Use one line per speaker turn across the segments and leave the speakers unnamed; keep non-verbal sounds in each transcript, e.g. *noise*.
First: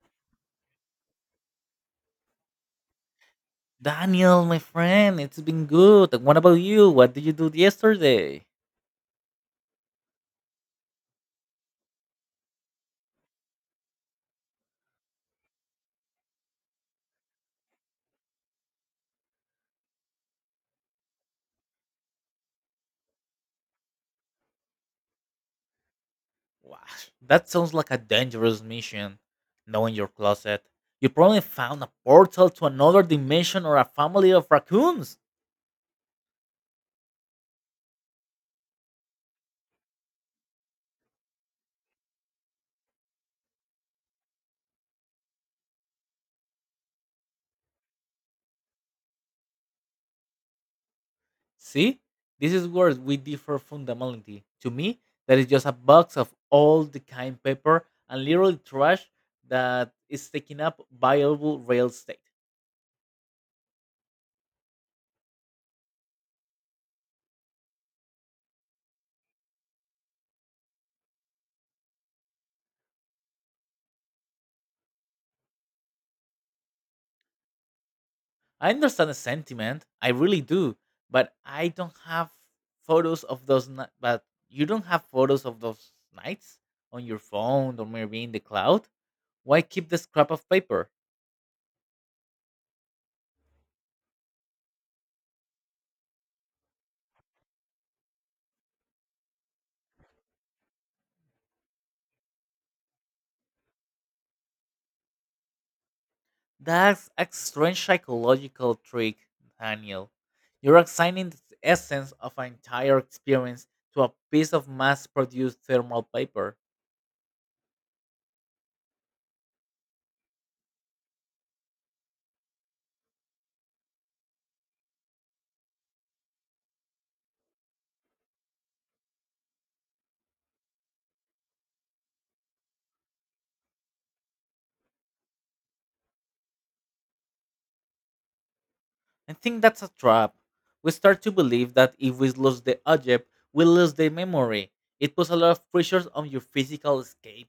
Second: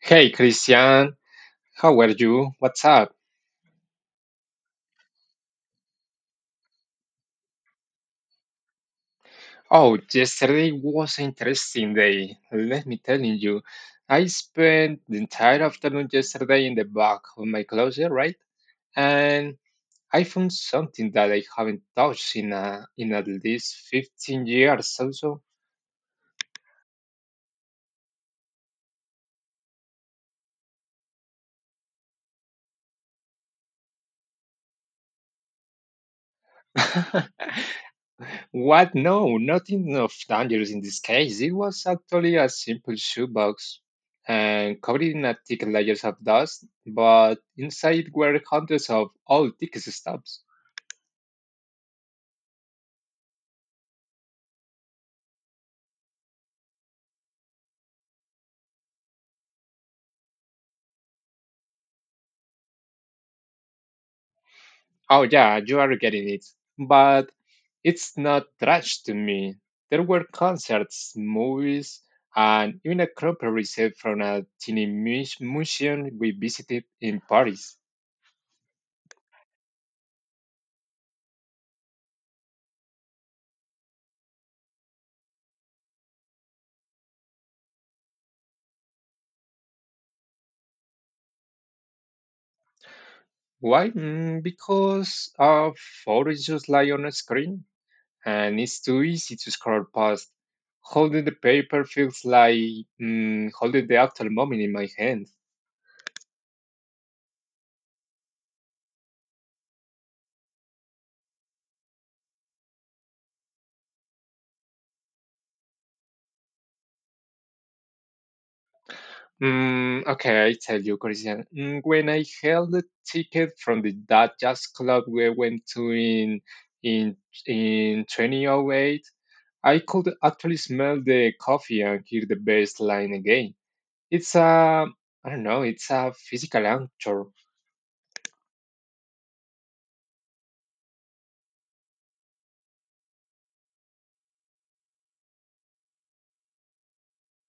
Hey Christian, how are you? What's up?
Daniel, my friend, it's been good. What about you? What did you do yesterday?
Oh, yesterday was an interesting day. Let me tell you, I spent the entire afternoon yesterday in the back of my closet, right? And I found something that I haven't touched in in at least 15 years or so.
Wow, that sounds like a dangerous mission. Knowing your closet, you probably found a portal to another dimension or a family of raccoons.
*laughs* What? No, not enough dangers in this case. It was actually a simple shoebox and covered in a thick layers of dust, but inside were hundreds of old ticket stubs.
See, this is where we differ fundamentally. To me, that is just a box of all the kind paper and literally trash that is taking up valuable real estate.
Oh yeah, you are getting it. But it's not trash to me. There were concerts, movies, and even a crumple receipt from a tiny museum we visited in Paris.
I understand the sentiment. I really do, but I don't have photos of those. But you don't have photos of those nights on your phone or maybe in the cloud. Why keep the scrap of paper?
Why? Because our photos just lie on a screen and it's too easy to scroll past. Holding the paper feels like holding the actual moment in my hand.
That's a strange psychological trick, Daniel. You're assigning the essence of an entire experience to a piece of mass-produced thermal paper.
Okay, I tell you, Christian. When I held the ticket from the that jazz club we went to in in 2008, I could actually smell the coffee and hear the bass line again. It's a I don't know. It's a physical anchor.
I think that's a trap. We start to believe that if we lose the object, we lose the memory. It puts a lot of pressures on your physical escape.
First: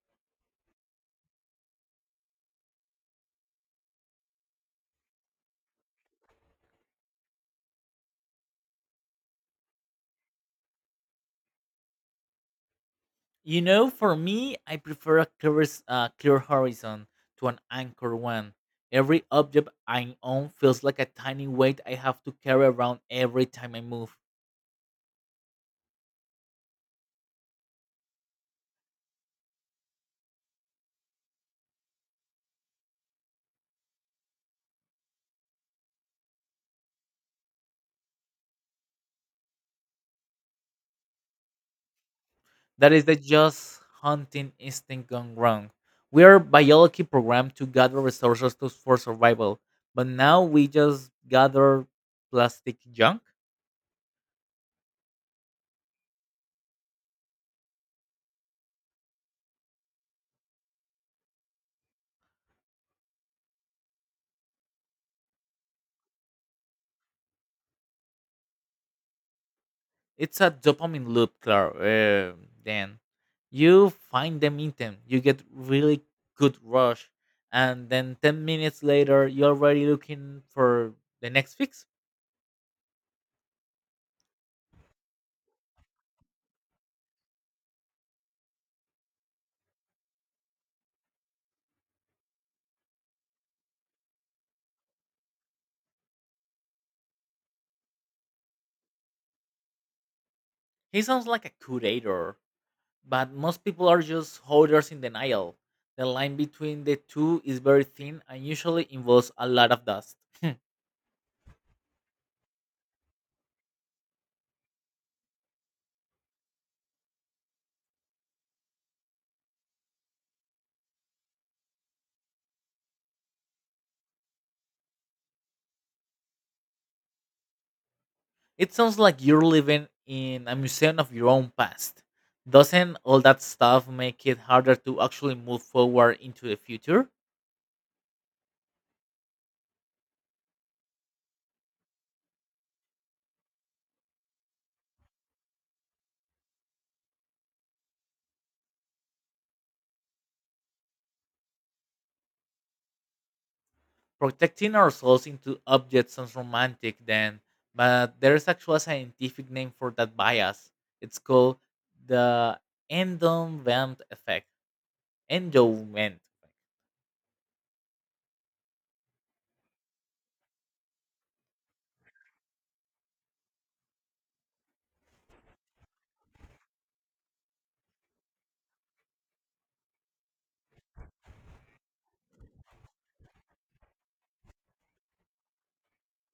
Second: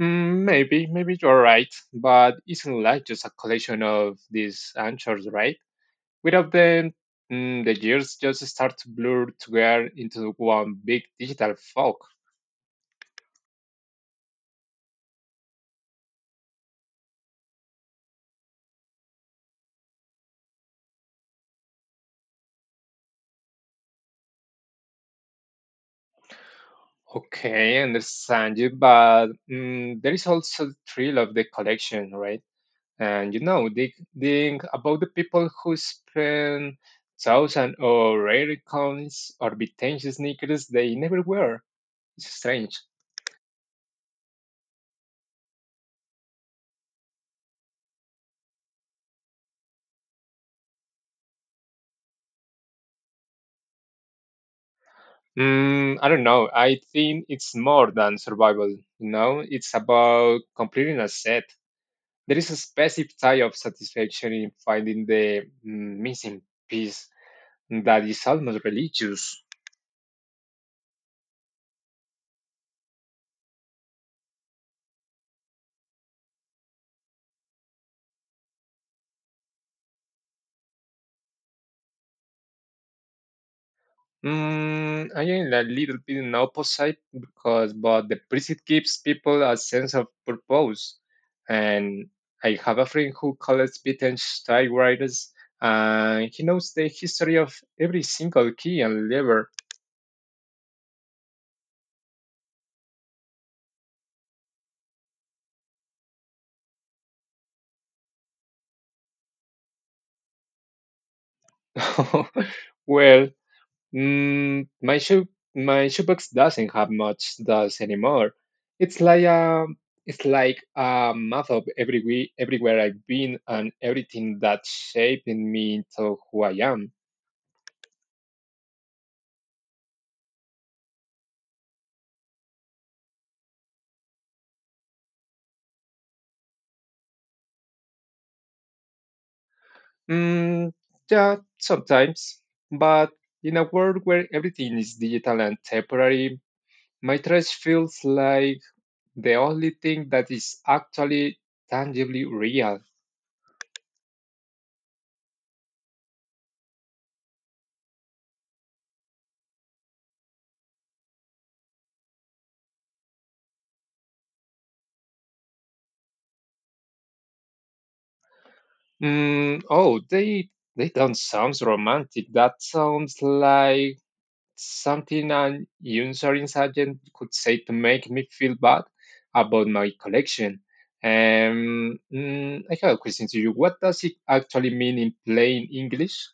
Maybe, maybe you're right, but isn't life just a collection of these answers, right? Without them, the years just start to blur together into one big digital fog.
You know, for me, I prefer a clear, clear horizon to an anchor one. Every object I own feels like a tiny weight I have to carry around every time I move.
Okay, I understand you, but there is also the thrill of the collection, right? And you know they think about the people who spend thousand or rare coins or vintage sneakers they never wear. It's strange.
That is the just hunting instinct gone wrong. We are biology programmed to gather resources to, for survival, but now we just gather plastic junk.
I don't know, I think it's more than survival, you know, it's about completing a set. There is a specific type of satisfaction in finding the missing piece that is almost religious.
It's a dopamine loop, Claire. Then you find them item, you get really good rush, and then 10 minutes later, you're already looking for the next fix.
I am a little bit in opposite because, but the preset gives people a sense of purpose. And I have a friend who collects vintage typewriters, and he knows the history of every single key and lever.
He sounds like a curator, but most people are just holders in denial. The line between the two is very thin and usually involves a lot of dust. *laughs* Hmm.
*laughs* Well, Mm, my shoe my shoebox doesn't have much dust anymore. It's like a it's like a map of everywhere I've been and everything that shaped me into who I am.
It sounds like you're living in a museum of your own past. Doesn't all that stuff make it harder to actually move forward into the future?
Mm, yeah, sometimes, but in a world where everything is digital and temporary, my trash feels like the only thing that is actually tangibly real.
Protecting ourselves into objects sounds romantic then, but there is actually a scientific name for that bias. It's called the endowment effect. Endowment.
Oh, they don't sound romantic. That sounds like something an insurance agent could say to make me feel bad about my collection. I have a question to you. What does it actually mean in plain English?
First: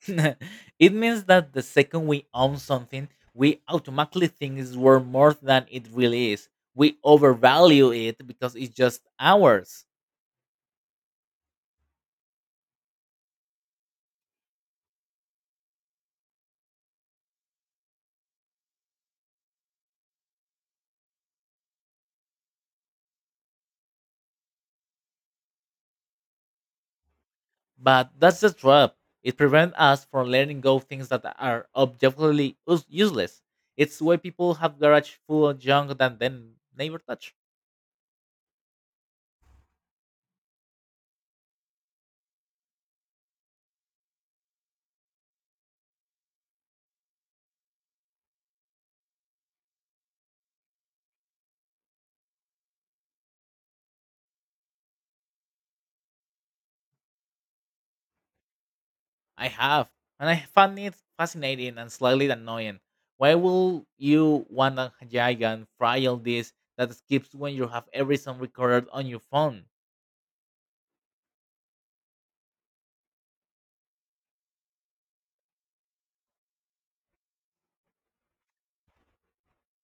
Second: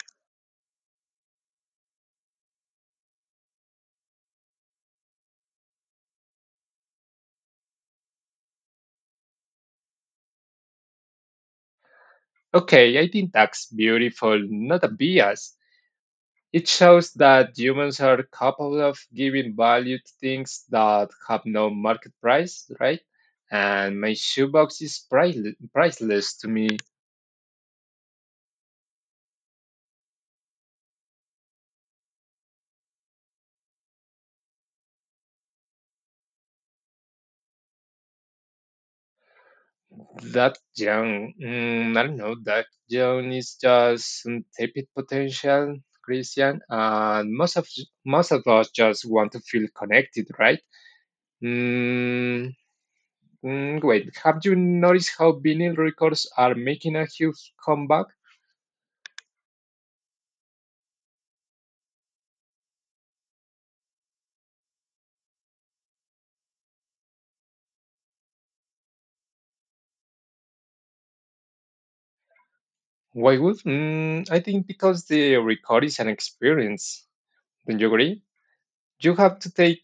*laughs* It means that the second we own something, we automatically think it's worth more than it really is. We overvalue it because it's just ours.
Okay, I think that's beautiful, not a bias. It shows that humans are capable of giving value to things that have no market price, right? And my shoebox is priceless, priceless to me.
But that's the trap. It prevents us from letting go of things that are objectively useless. It's why people have garage full of junk that then never touch.
That young, I don't know, that young is just untapped potential, Christian. And most of us just want to feel connected, right? Mm, Wait, have you noticed how vinyl records are making a huge comeback?
I have, and I found it fascinating and slightly annoying. Why will you want a giant fragile disk that skips when you have every song recorded on your phone?
Why would? I think because the record is an experience. Don't you agree? You have to take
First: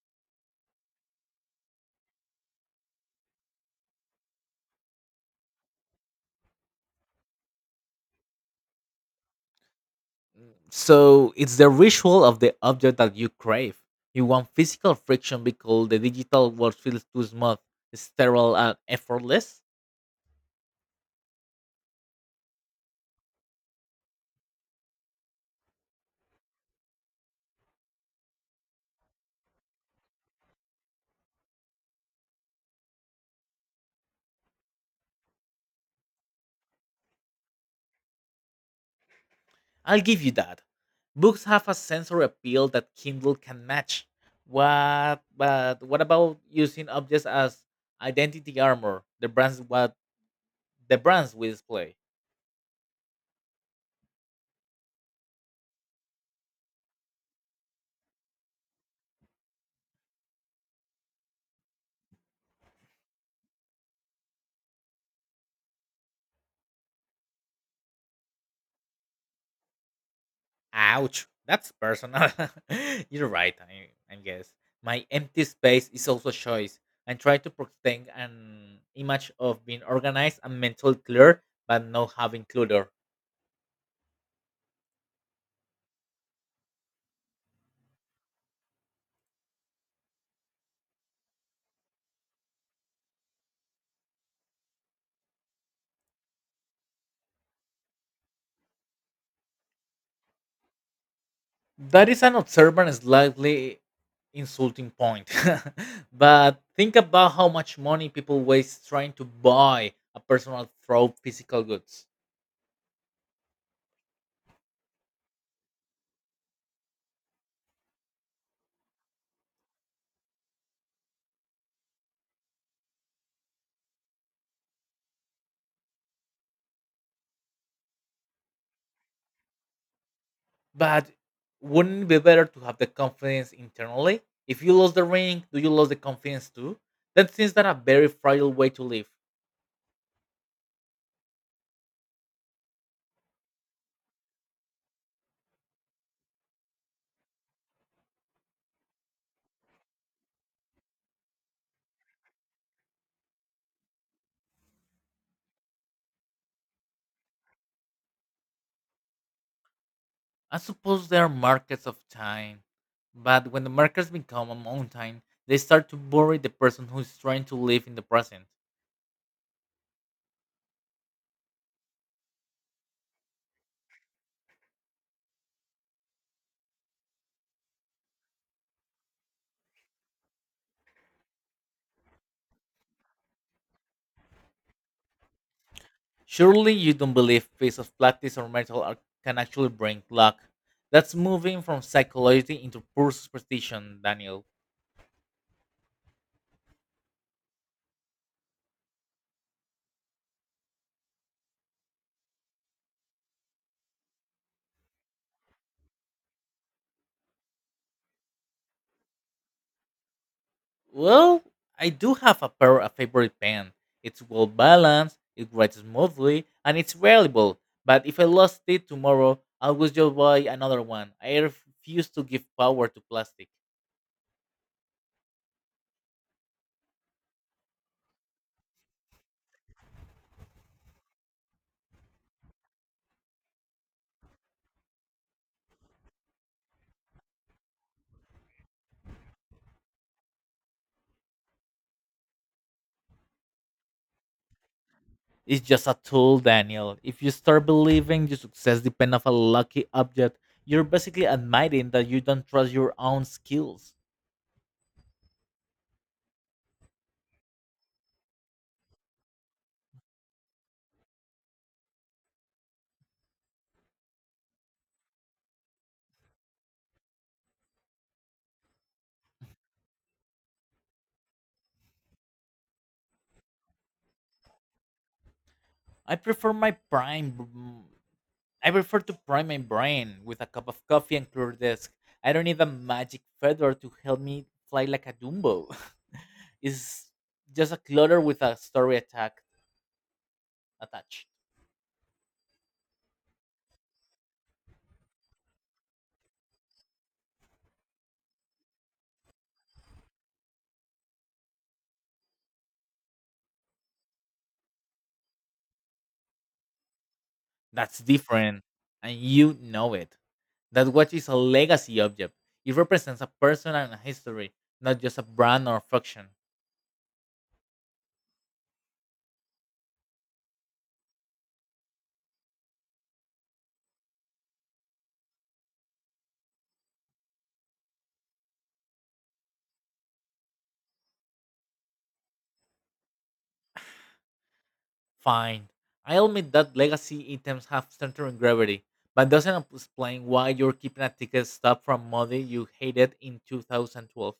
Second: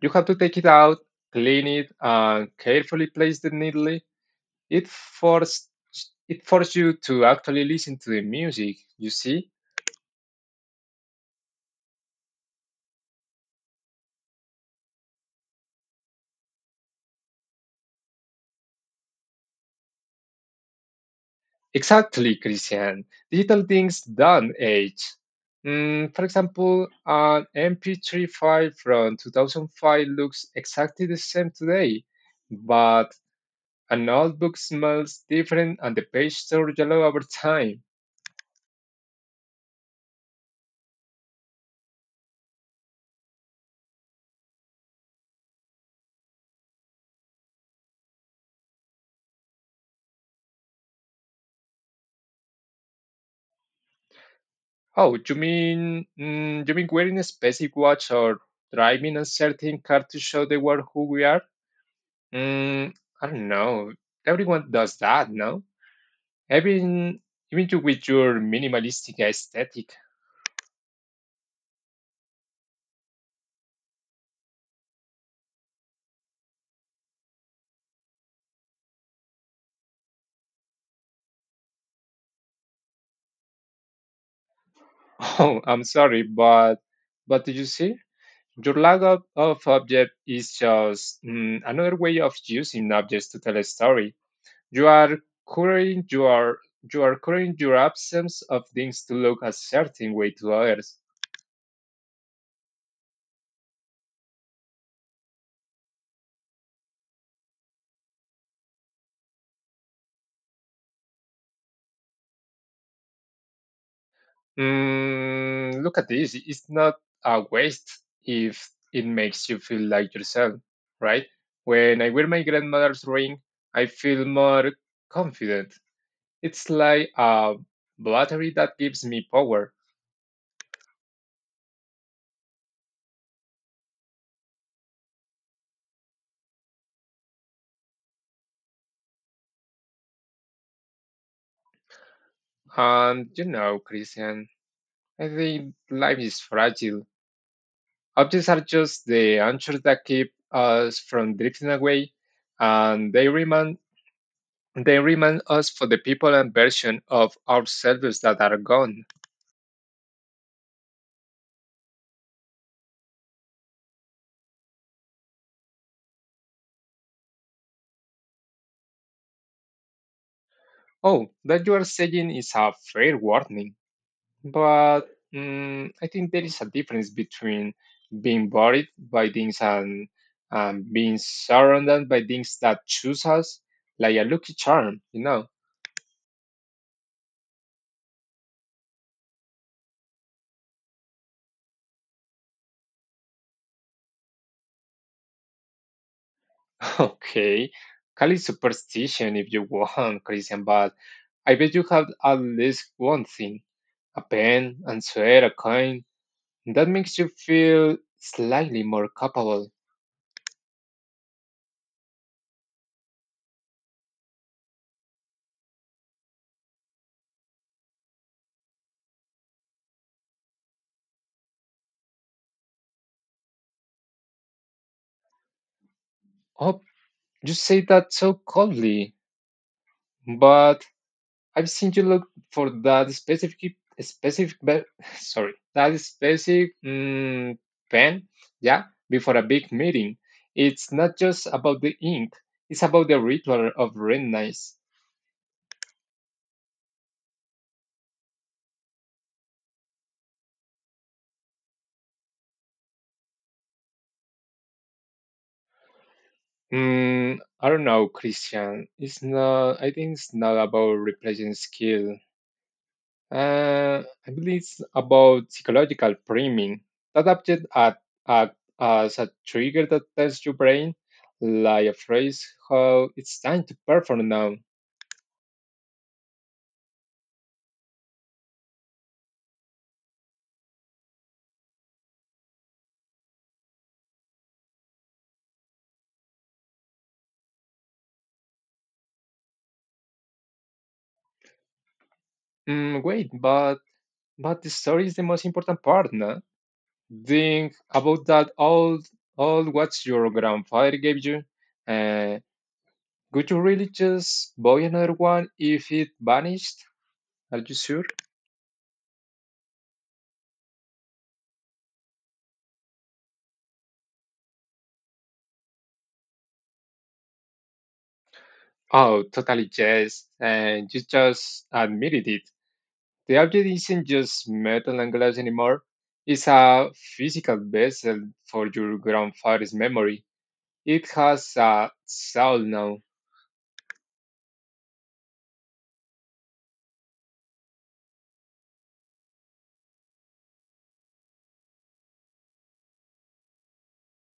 you have to take it out, clean it, and carefully place the needle. It forced it forces you to actually listen to the music. You see?
So it's the ritual of the object that you crave. You want physical friction because the digital world feels too smooth, sterile, and effortless.
Exactly, Christian. Digital things done age. For example, an MP3 file from 2005 looks exactly the same today, but an old book smells different and the page turns yellow over time.
I'll give you that. Books have a sensory appeal that Kindle can match. What, but what about using objects as identity armor? The brands we display.
Oh, you mean you mean wearing a specific watch or driving a certain car to show the world who we are? Mm, I don't know. Everyone does that, no? Even even you with your minimalistic aesthetic.
Ouch, that's personal. *laughs* You're right, I guess. My empty space is also a choice. I try to protect an image of being organized and mentally clear, but not having clutter.
Oh, I'm sorry, but did you see? Your lack of object is just another way of using objects to tell a story. You are curing your you are curing your absence of things to look a certain way to others.
That is an observant, slightly insulting point. *laughs* But think about how much money people waste trying to buy a personal throw physical goods.
Look at this. It's not a waste if it makes you feel like yourself, right? When I wear my grandmother's ring, I feel more confident. It's like a battery that gives me power.
But wouldn't it be better to have the confidence internally? If you lose the ring, do you lose the confidence too? That seems that a very fragile way to live.
And you know, Christian, I think life is fragile. Objects are just the anchors that keep us from drifting away, and they remind us for the people and version of ourselves that are gone.
I suppose there are markets of time, but when the markets become a mountain, they start to bury the person who is trying to live in the present.
Oh, that you are saying is a fair warning, but I think there is a difference between being buried by things and being surrounded by things that choose us, like a lucky charm, you know.
Surely you don't believe piece of practice or metal art can actually bring luck. That's moving from psychology into pure superstition, Daniel.
*laughs* Okay, call it superstition if you want, Christian, but I bet you have at least one thing, a pen, and swear, a coin, that makes you feel slightly more capable.
Well, I do have a pair of favorite pen. It's well balanced, it writes smoothly, and it's reliable. But if I lost it tomorrow, I will just buy another one. I refuse to give power to plastic.
Oh, you say that so coldly, but I've seen you look for that specific, *laughs* sorry, that specific pen, yeah, before a big meeting. It's not just about the ink, it's about the ritual of redness.
It's just a tool, Daniel. If you start believing your success depends on a lucky object, you're basically admitting that you don't trust your own skills.
I don't know, Christian. It's not, I think it's not about replacing skill. I believe it's about psychological priming, that object at as a trigger that tells your brain, like a phrase, how it's time to perform now.
I prefer my prime. mm, I prefer to prime my brain with a cup of coffee and clear desk. I don't need a magic feather to help me fly like a Dumbo. *laughs* It's just a clutter with a story attack attached.
Wait, but the story is the most important part, no? Think about that all what your grandfather gave you. Uh, would you really just buy another one if it vanished? Are you
That's
sure?
different, and you know it. That watch is a legacy object. It represents a person and a history, not just a brand or function.
Oh, totally yes. And you just admitted it. The object isn't just metal and glass anymore. It's a physical vessel for your grandfather's memory. It has a soul now.
Fine. I admit that legacy items have centering gravity, but doesn't explain why you're keeping a ticket stub from Modi you hated in 2012.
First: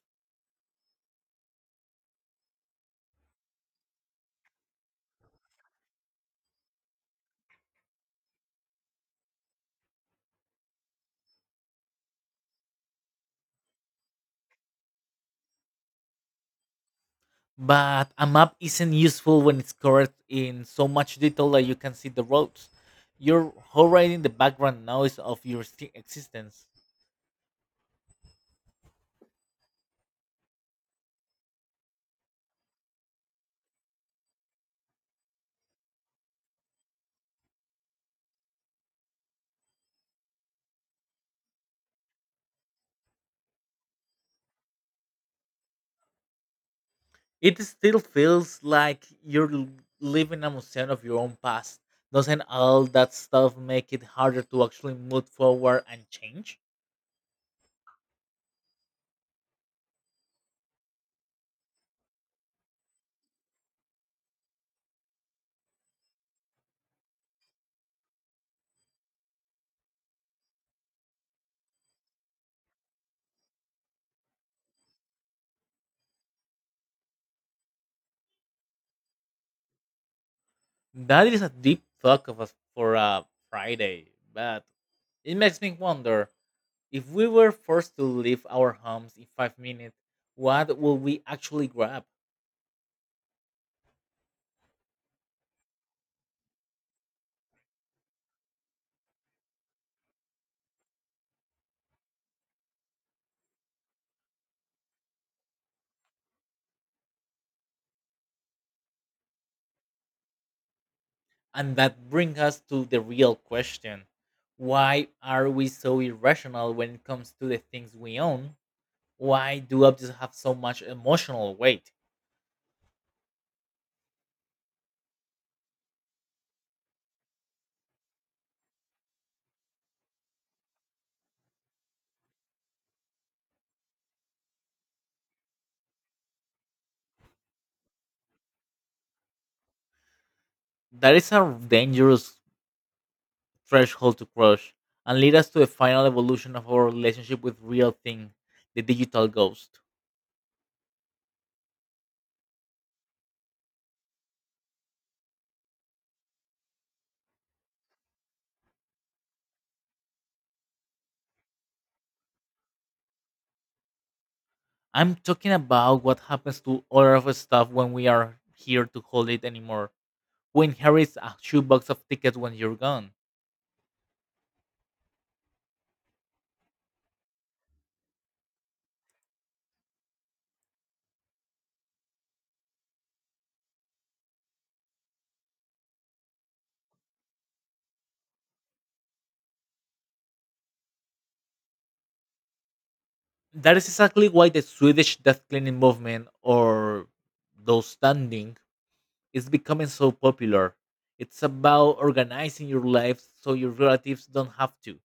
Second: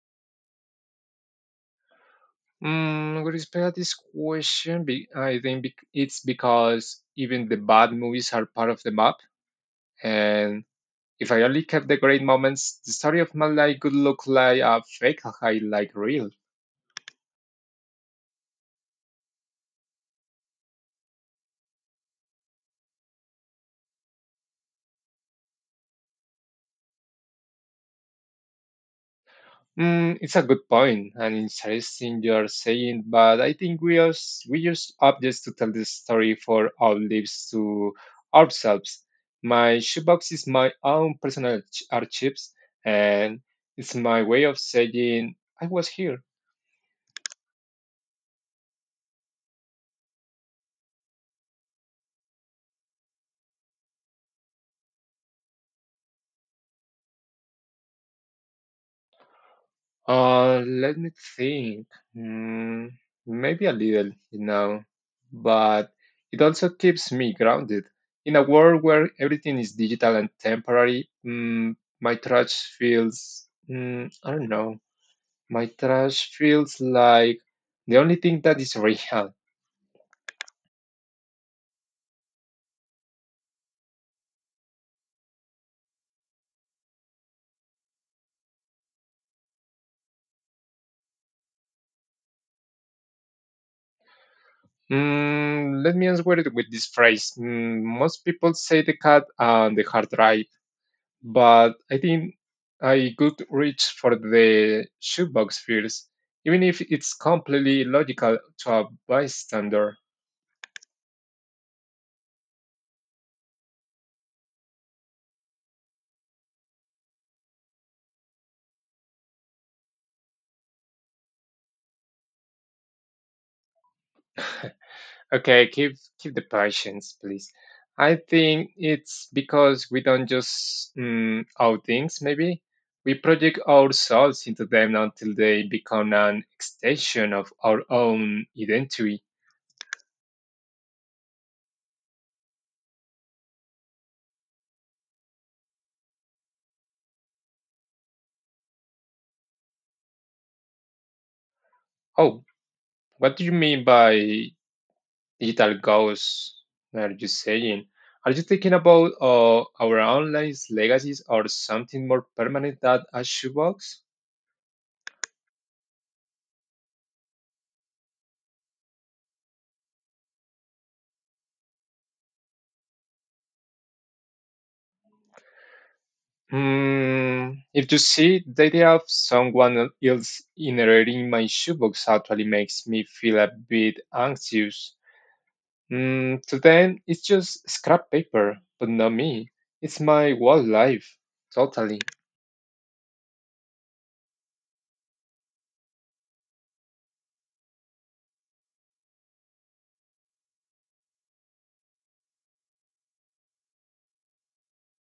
With respect to this question, I think it's because even the bad movies are part of the map, and if I only kept the great moments, the story of my life would look like a fake highlight reel.
But a map isn't useful when it's covered in so much detail that you can see the roads. You're overriding the background noise of your existence.
It's a good point and interesting you're saying, but I think we use objects to tell the story for our lives to ourselves. My shoebox is my own personal archives, and it's my way of saying I was here.
It still feels like you're living a museum of your own past. Doesn't all that stuff make it harder to actually move forward and change?
Let me think. Mm, Maybe a little, you know, but it also keeps me grounded. In a world where everything is digital and temporary, mm, my trash feels, mm, I don't know, my trash feels like the only thing that is real.
That is a deep talk of us for a Friday, but it makes me wonder if we were forced to leave our homes in 5 minutes, what would we actually grab?
Let me answer it with this phrase. Most people say the cat and the hard drive. But I think I could reach for the shoebox first, even if it's completely logical to a bystander.
And that brings us to the real question. Why are we so irrational when it comes to the things we own? Why do objects have so much emotional weight?
Okay, keep the patience, please. I think it's because we don't just out things. Maybe we project ourselves into them until they become an extension of our own identity.
That is a dangerous threshold to cross and lead us to the final evolution of our relationship with real thing, the digital ghost.
Oh, what do you mean by digital goals are you saying? Are you thinking about our online legacies or something more permanent than a shoebox?
I'm talking about what happens to all of us stuff when we are here to hold it anymore. Who inherits a shoebox of tickets when you're gone?
Hmm, if you see, the idea of someone else inheriting my shoebox actually makes me feel a bit anxious. To them, it's just scrap paper, but not me. It's my whole life, totally.
That is exactly why the Swedish death cleaning movement, or those standing, is becoming so popular. It's about organizing your life so your relatives don't have to.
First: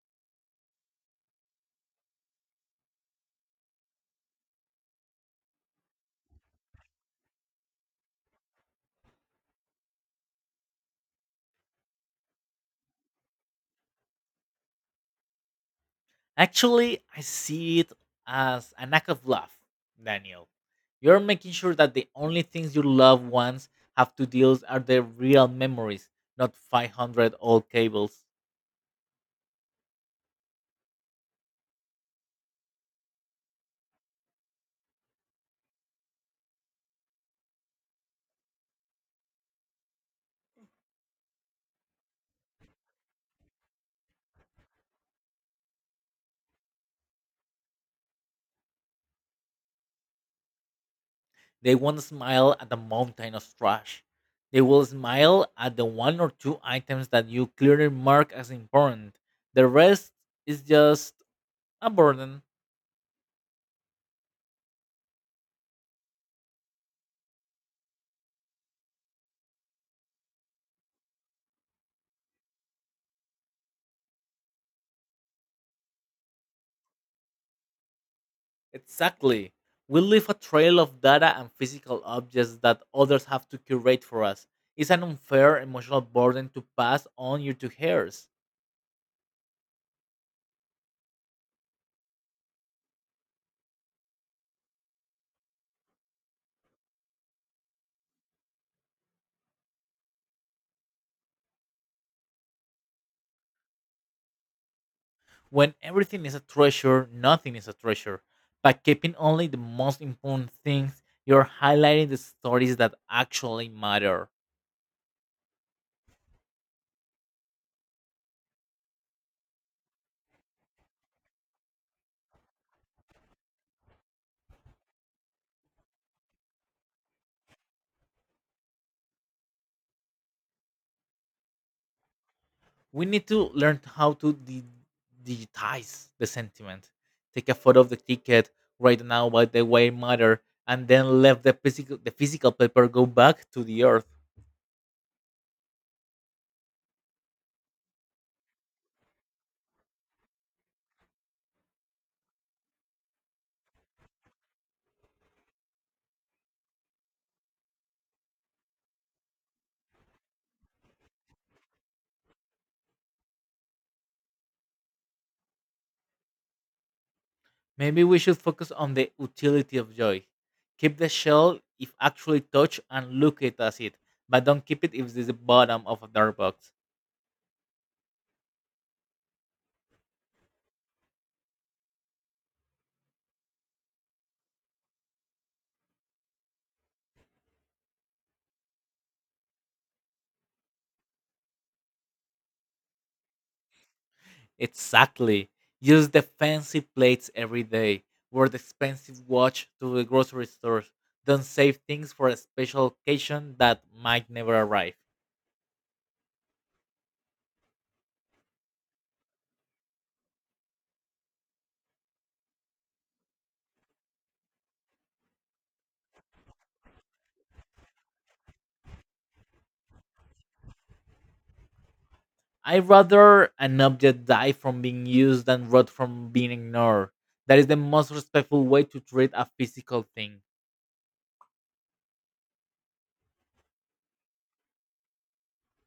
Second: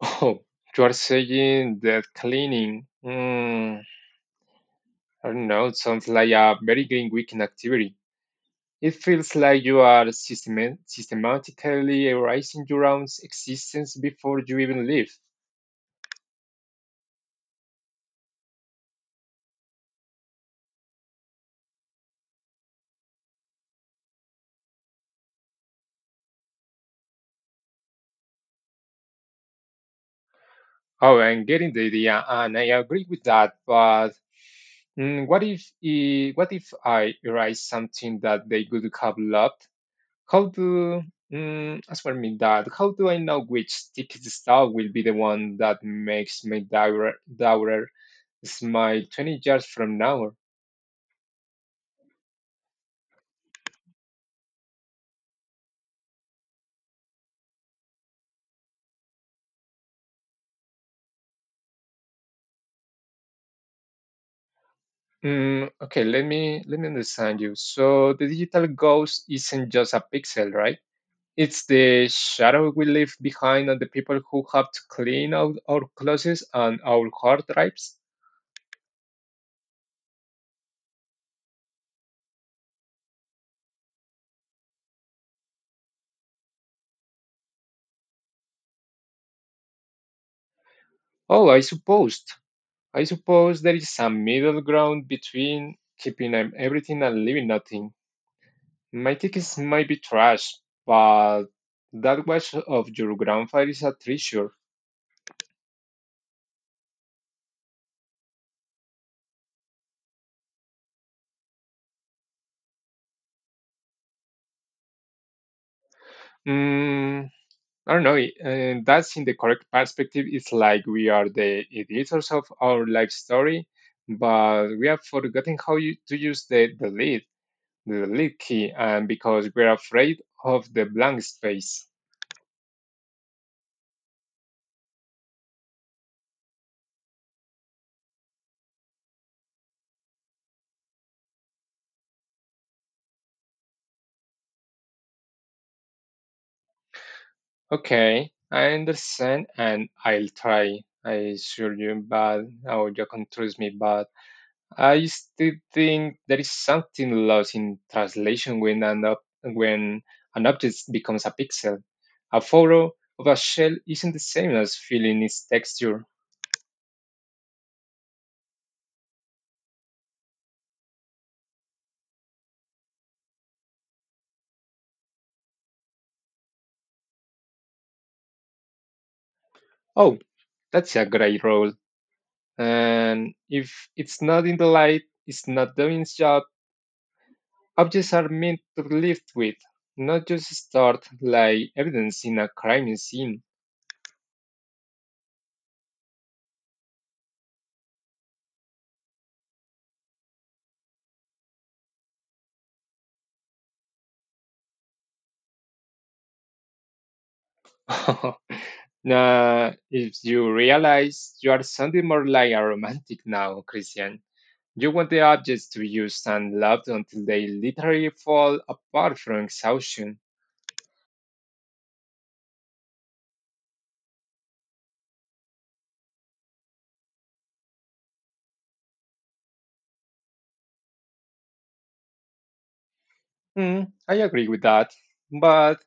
*laughs* Oh, you are saying that cleaning. Hmm. I don't know, it sounds like a very green weekend activity. It feels like you are systematically erasing your own existence before you even leave.
Actually, I see it as an act of love, Daniel. You're making sure that the only things your loved ones have to deal are their real memories, not 500 old cables.
Oh, I'm getting the idea, and I agree with that. But what if I erase something that they could have loved? How do as for me that how do I know which sticky star will be the one that makes my daughter smile 20 years from now?
They won't smile at the mountain of trash. They will smile at the one or two items that you clearly mark as important. The rest is just a burden.
Okay, let me understand you. So the digital ghost isn't just a pixel, right? It's the shadow we leave behind on the people who have to clean out our closets and our hard drives.
Exactly. We leave a trail of data and physical objects that others have to curate for us. It's an unfair emotional burden to pass on your two hairs.
Oh, I suppose. I suppose there is some middle ground between keeping everything and leaving nothing. My tickets might be trash, but that watch of your grandfather is a treasure.
When everything is a treasure, nothing is a treasure. By keeping only the most important things, you're highlighting the stories that actually matter.
Mm, I don't know. That's in the correct perspective. It's like we are the editors of our life story, but we have forgotten to use the delete key, and because we're afraid of the blank space.
We need to learn how to digitize the sentiment, take a photo of the ticket, write down what the way matter, and then let the physical paper go back to the earth.
Okay, I understand and I'll try. I assure you, but oh, you can trust me. But I still think there is something lost in translation when an ob- when an object becomes a pixel. A photo of a shell isn't the same as feeling its texture.
Maybe we should focus on the utility of joy. Keep the shell if actually touch and look it as it, but don't keep it if it's the bottom of a dark box.
Oh, that's a great role. And if it's not in the light, it's not doing its job. Objects are meant to live with, not just stored like evidence in a crime scene.
Exactly. Use the fancy plates every day. Wear the expensive watch to the grocery store. Don't save things for a special occasion that might never arrive.
*laughs* Nah, if you realize you are sounding more like a romantic now, Christian. You want the objects to be used and loved until they literally fall apart from exhaustion.
I'd rather an object die from being used than rot from being ignored. That is the most respectful way to treat a physical thing.
Hmm, I agree with that, but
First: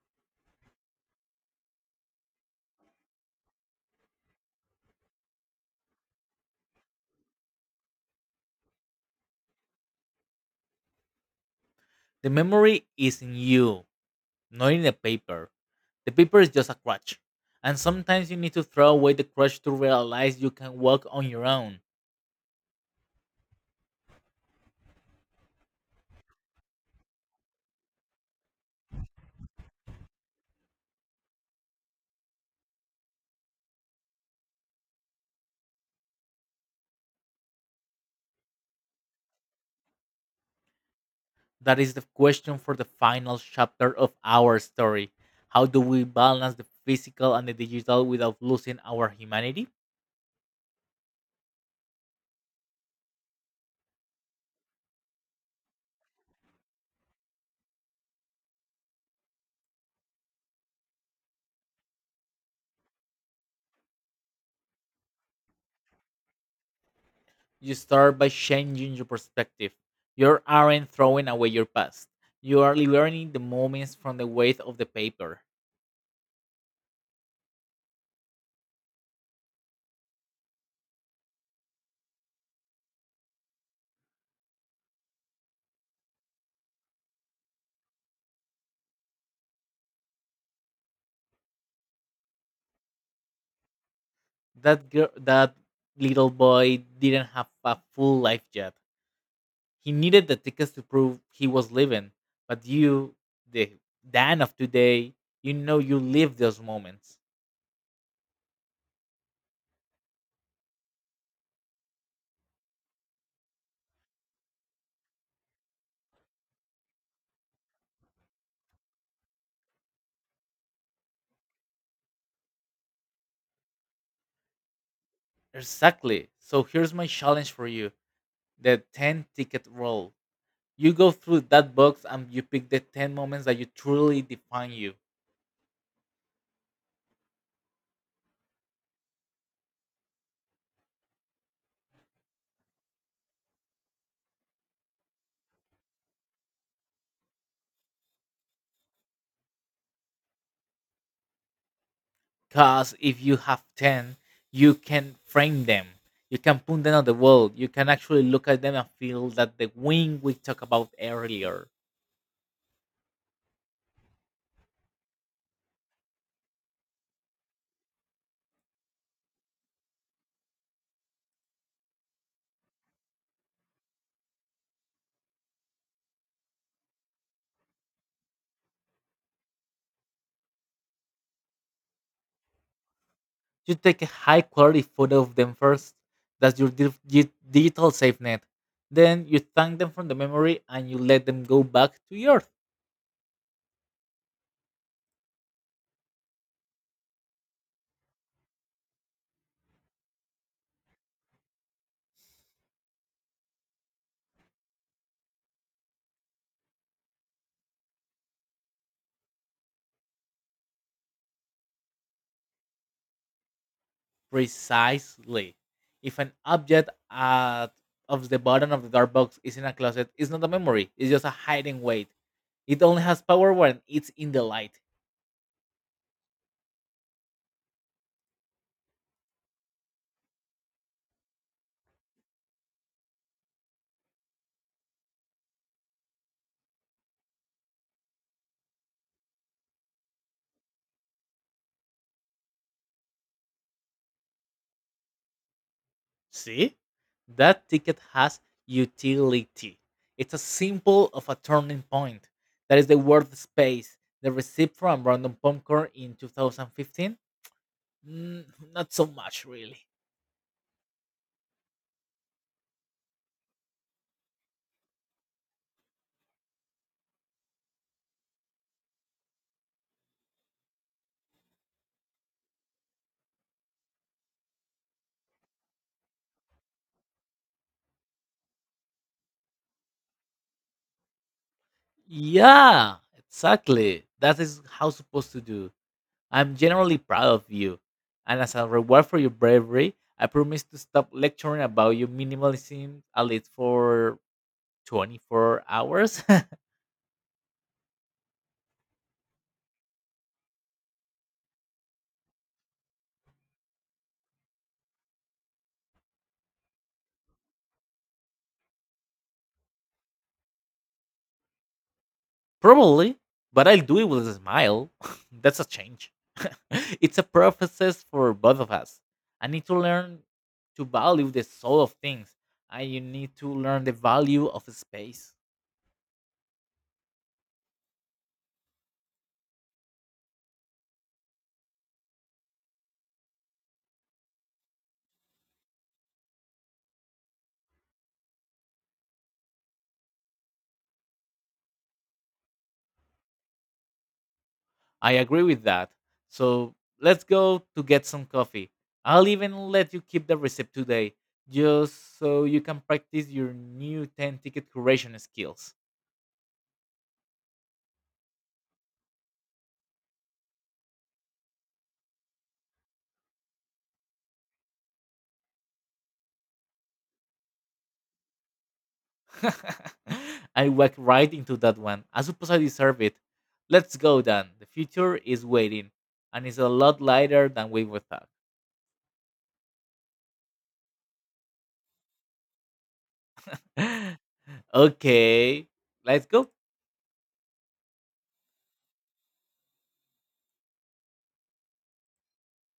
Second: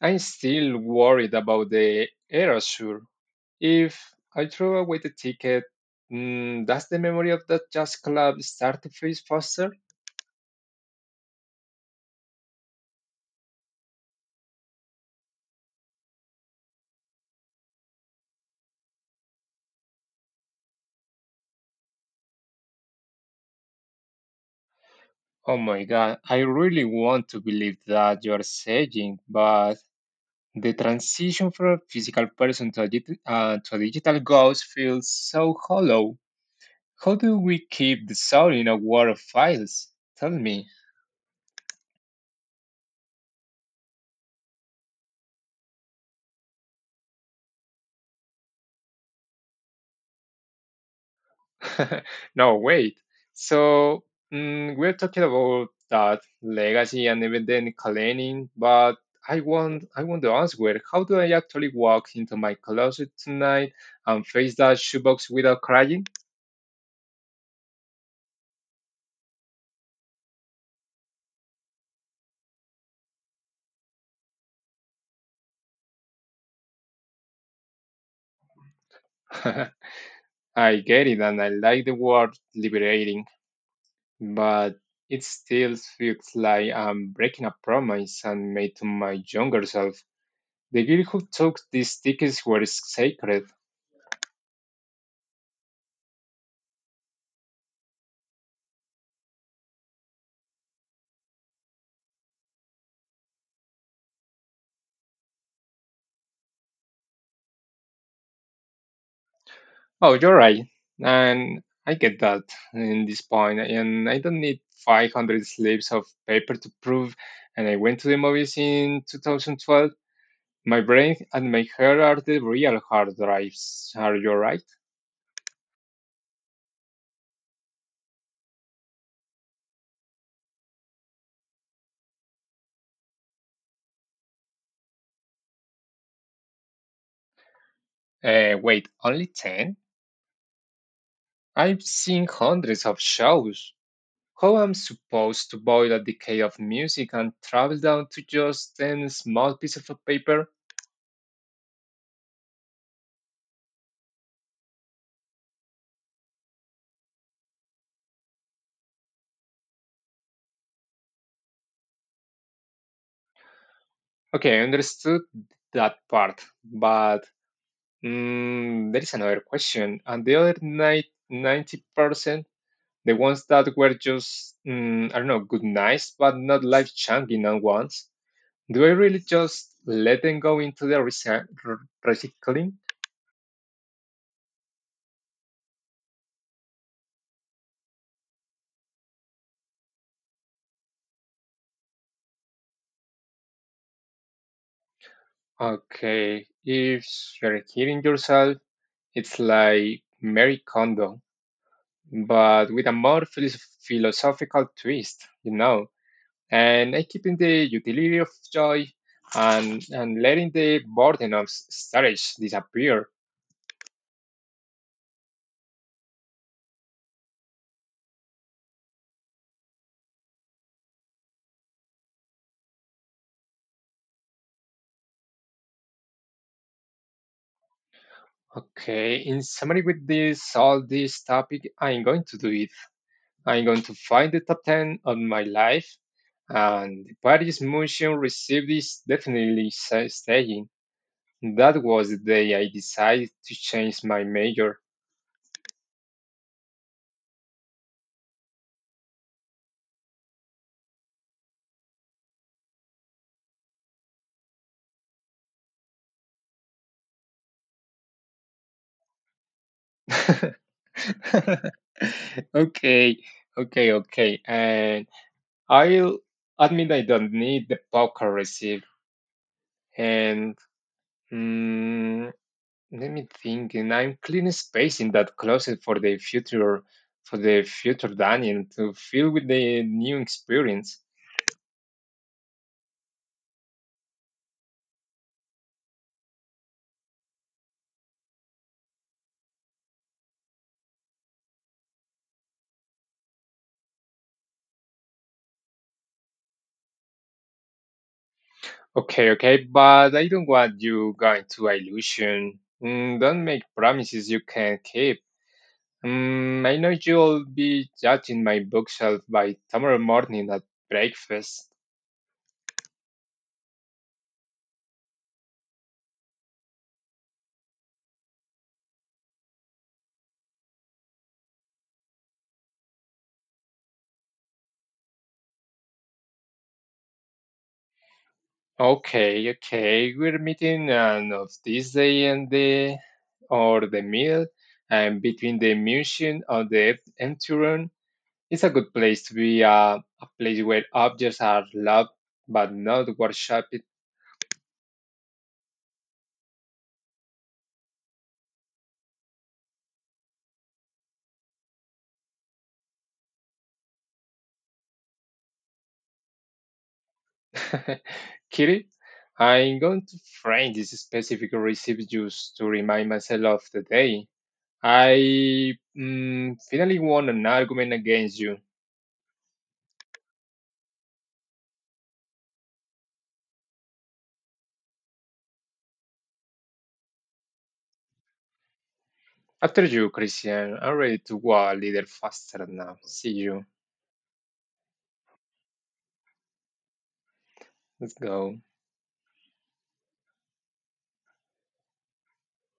I'm still worried about the erasure. If I throw away the ticket, does the memory of that jazz club start to freeze faster?
The memory is in you, not in the paper. The paper is just a crutch. And sometimes you need to throw away the crutch to realize you can walk on your own.
Oh my god, I really want to believe that you're saying, but the transition from a physical person to a, digi- to a digital ghost feels so hollow. How do we keep the soul in a war of files? Tell me.
That is the question for the final chapter of our story. How do we balance the physical and the digital without losing our humanity?
*laughs* No, wait. So, we're talking about that legacy and evident cleaning, but I want the answer. How do I actually walk into my closet tonight and face that shoebox without crying?
You start by changing your perspective. You aren't throwing away your past. You are learning the moments from the weight of the paper.
*laughs* I get it, and I like the word liberating. But it still feels like I'm breaking a promise and made to my younger self. The girl who took these tickets were sacred.
That girl, that little boy didn't have a full life yet. He needed the tickets to prove he was living. But you, the Dan of today, you know you live those moments.
Oh, you're right. And I get that in this point, and I don't need 500 slips of paper to prove. And I went to the movies in 2012. My brain and my hair are the real hard drives. Are you right?
Exactly. So here's my challenge for you, the 10 ticket rule. You go through that box and you pick the 10 moments that you truly define you.
Eh, wait, only 10? I've seen hundreds of shows. How am I supposed to boil a decade of music and travel down to just 10 small pieces of paper?
Because if you have 10, you can frame them. You can put them on the wall. You can actually look at them and feel that the wing we talked about earlier.
Okay, I understood that part, but there is another question. And the other 90%? The ones that were just, I don't know, good nights, but not life changing ones. Do I really just let them go into the recycling?
You take a high quality photo of them first. That's your digital safe net. Then you thank them from the memory and you let them go back to yours.
Okay, if you're kidding yourself, it's like Mary Kondo, but with a more philosophical twist, you know, and I keeping the utility of joy and letting the burden of storage disappear.
Precisely. If an of the bottom of the dark box is in a closet, it's not a memory, it's just a hiding weight. It only has power when it's in the light.
Okay, in summary with this all this topic, I'm going to do it. I'm going to find the top 10 of my life and the Paris Motion received is definitely staying. That was the day I decided to change my major.
See? That ticket has utility. It's a symbol of a turning point. That is the word space. The receipt from Brandon Popcorn in 2015? Mm, not so much, really.
*laughs* Okay, okay. And I'll admit I don't need the poker receipt and mm, let me think, and I'm cleaning space in that closet for the future Daniel to fill with the new experience.
Yeah, exactly. That is how it's supposed to do. I'm generally proud of you. And as a reward for your bravery, I promise to stop lecturing about your minimalism at least for 24 hours.
Okay, okay, but I don't want you going to illusion. Don't make promises you can't keep. I know you'll be judging my bookshelf by tomorrow morning at breakfast.
*laughs* Probably, but I'll do it with a smile. *laughs* That's a change. *laughs* It's a process for both of us. I need to learn to value the soul of things, and you need to learn the value of space.
Okay, okay. We're meeting on of this day and the or the meal, and between the museum and the enturon, it's a good place to be. A place where objects are loved but not worshipped.
I agree with that. So let's go to get some coffee. I'll even let you keep the receipt today, just so you can practice your new 10 ticket curation skills.
*laughs* Kitty, I'm going to frame this specific recipe just to remind myself of the day. I finally won an argument against you.
*laughs* I walked right into that one. I suppose I deserve it. Let's go, Dan. The future is waiting, and it's a lot lighter than we would thought.
After you, Christian. I'm ready to go a little faster now. See you.
*laughs* Okay, let's go.
Let's go.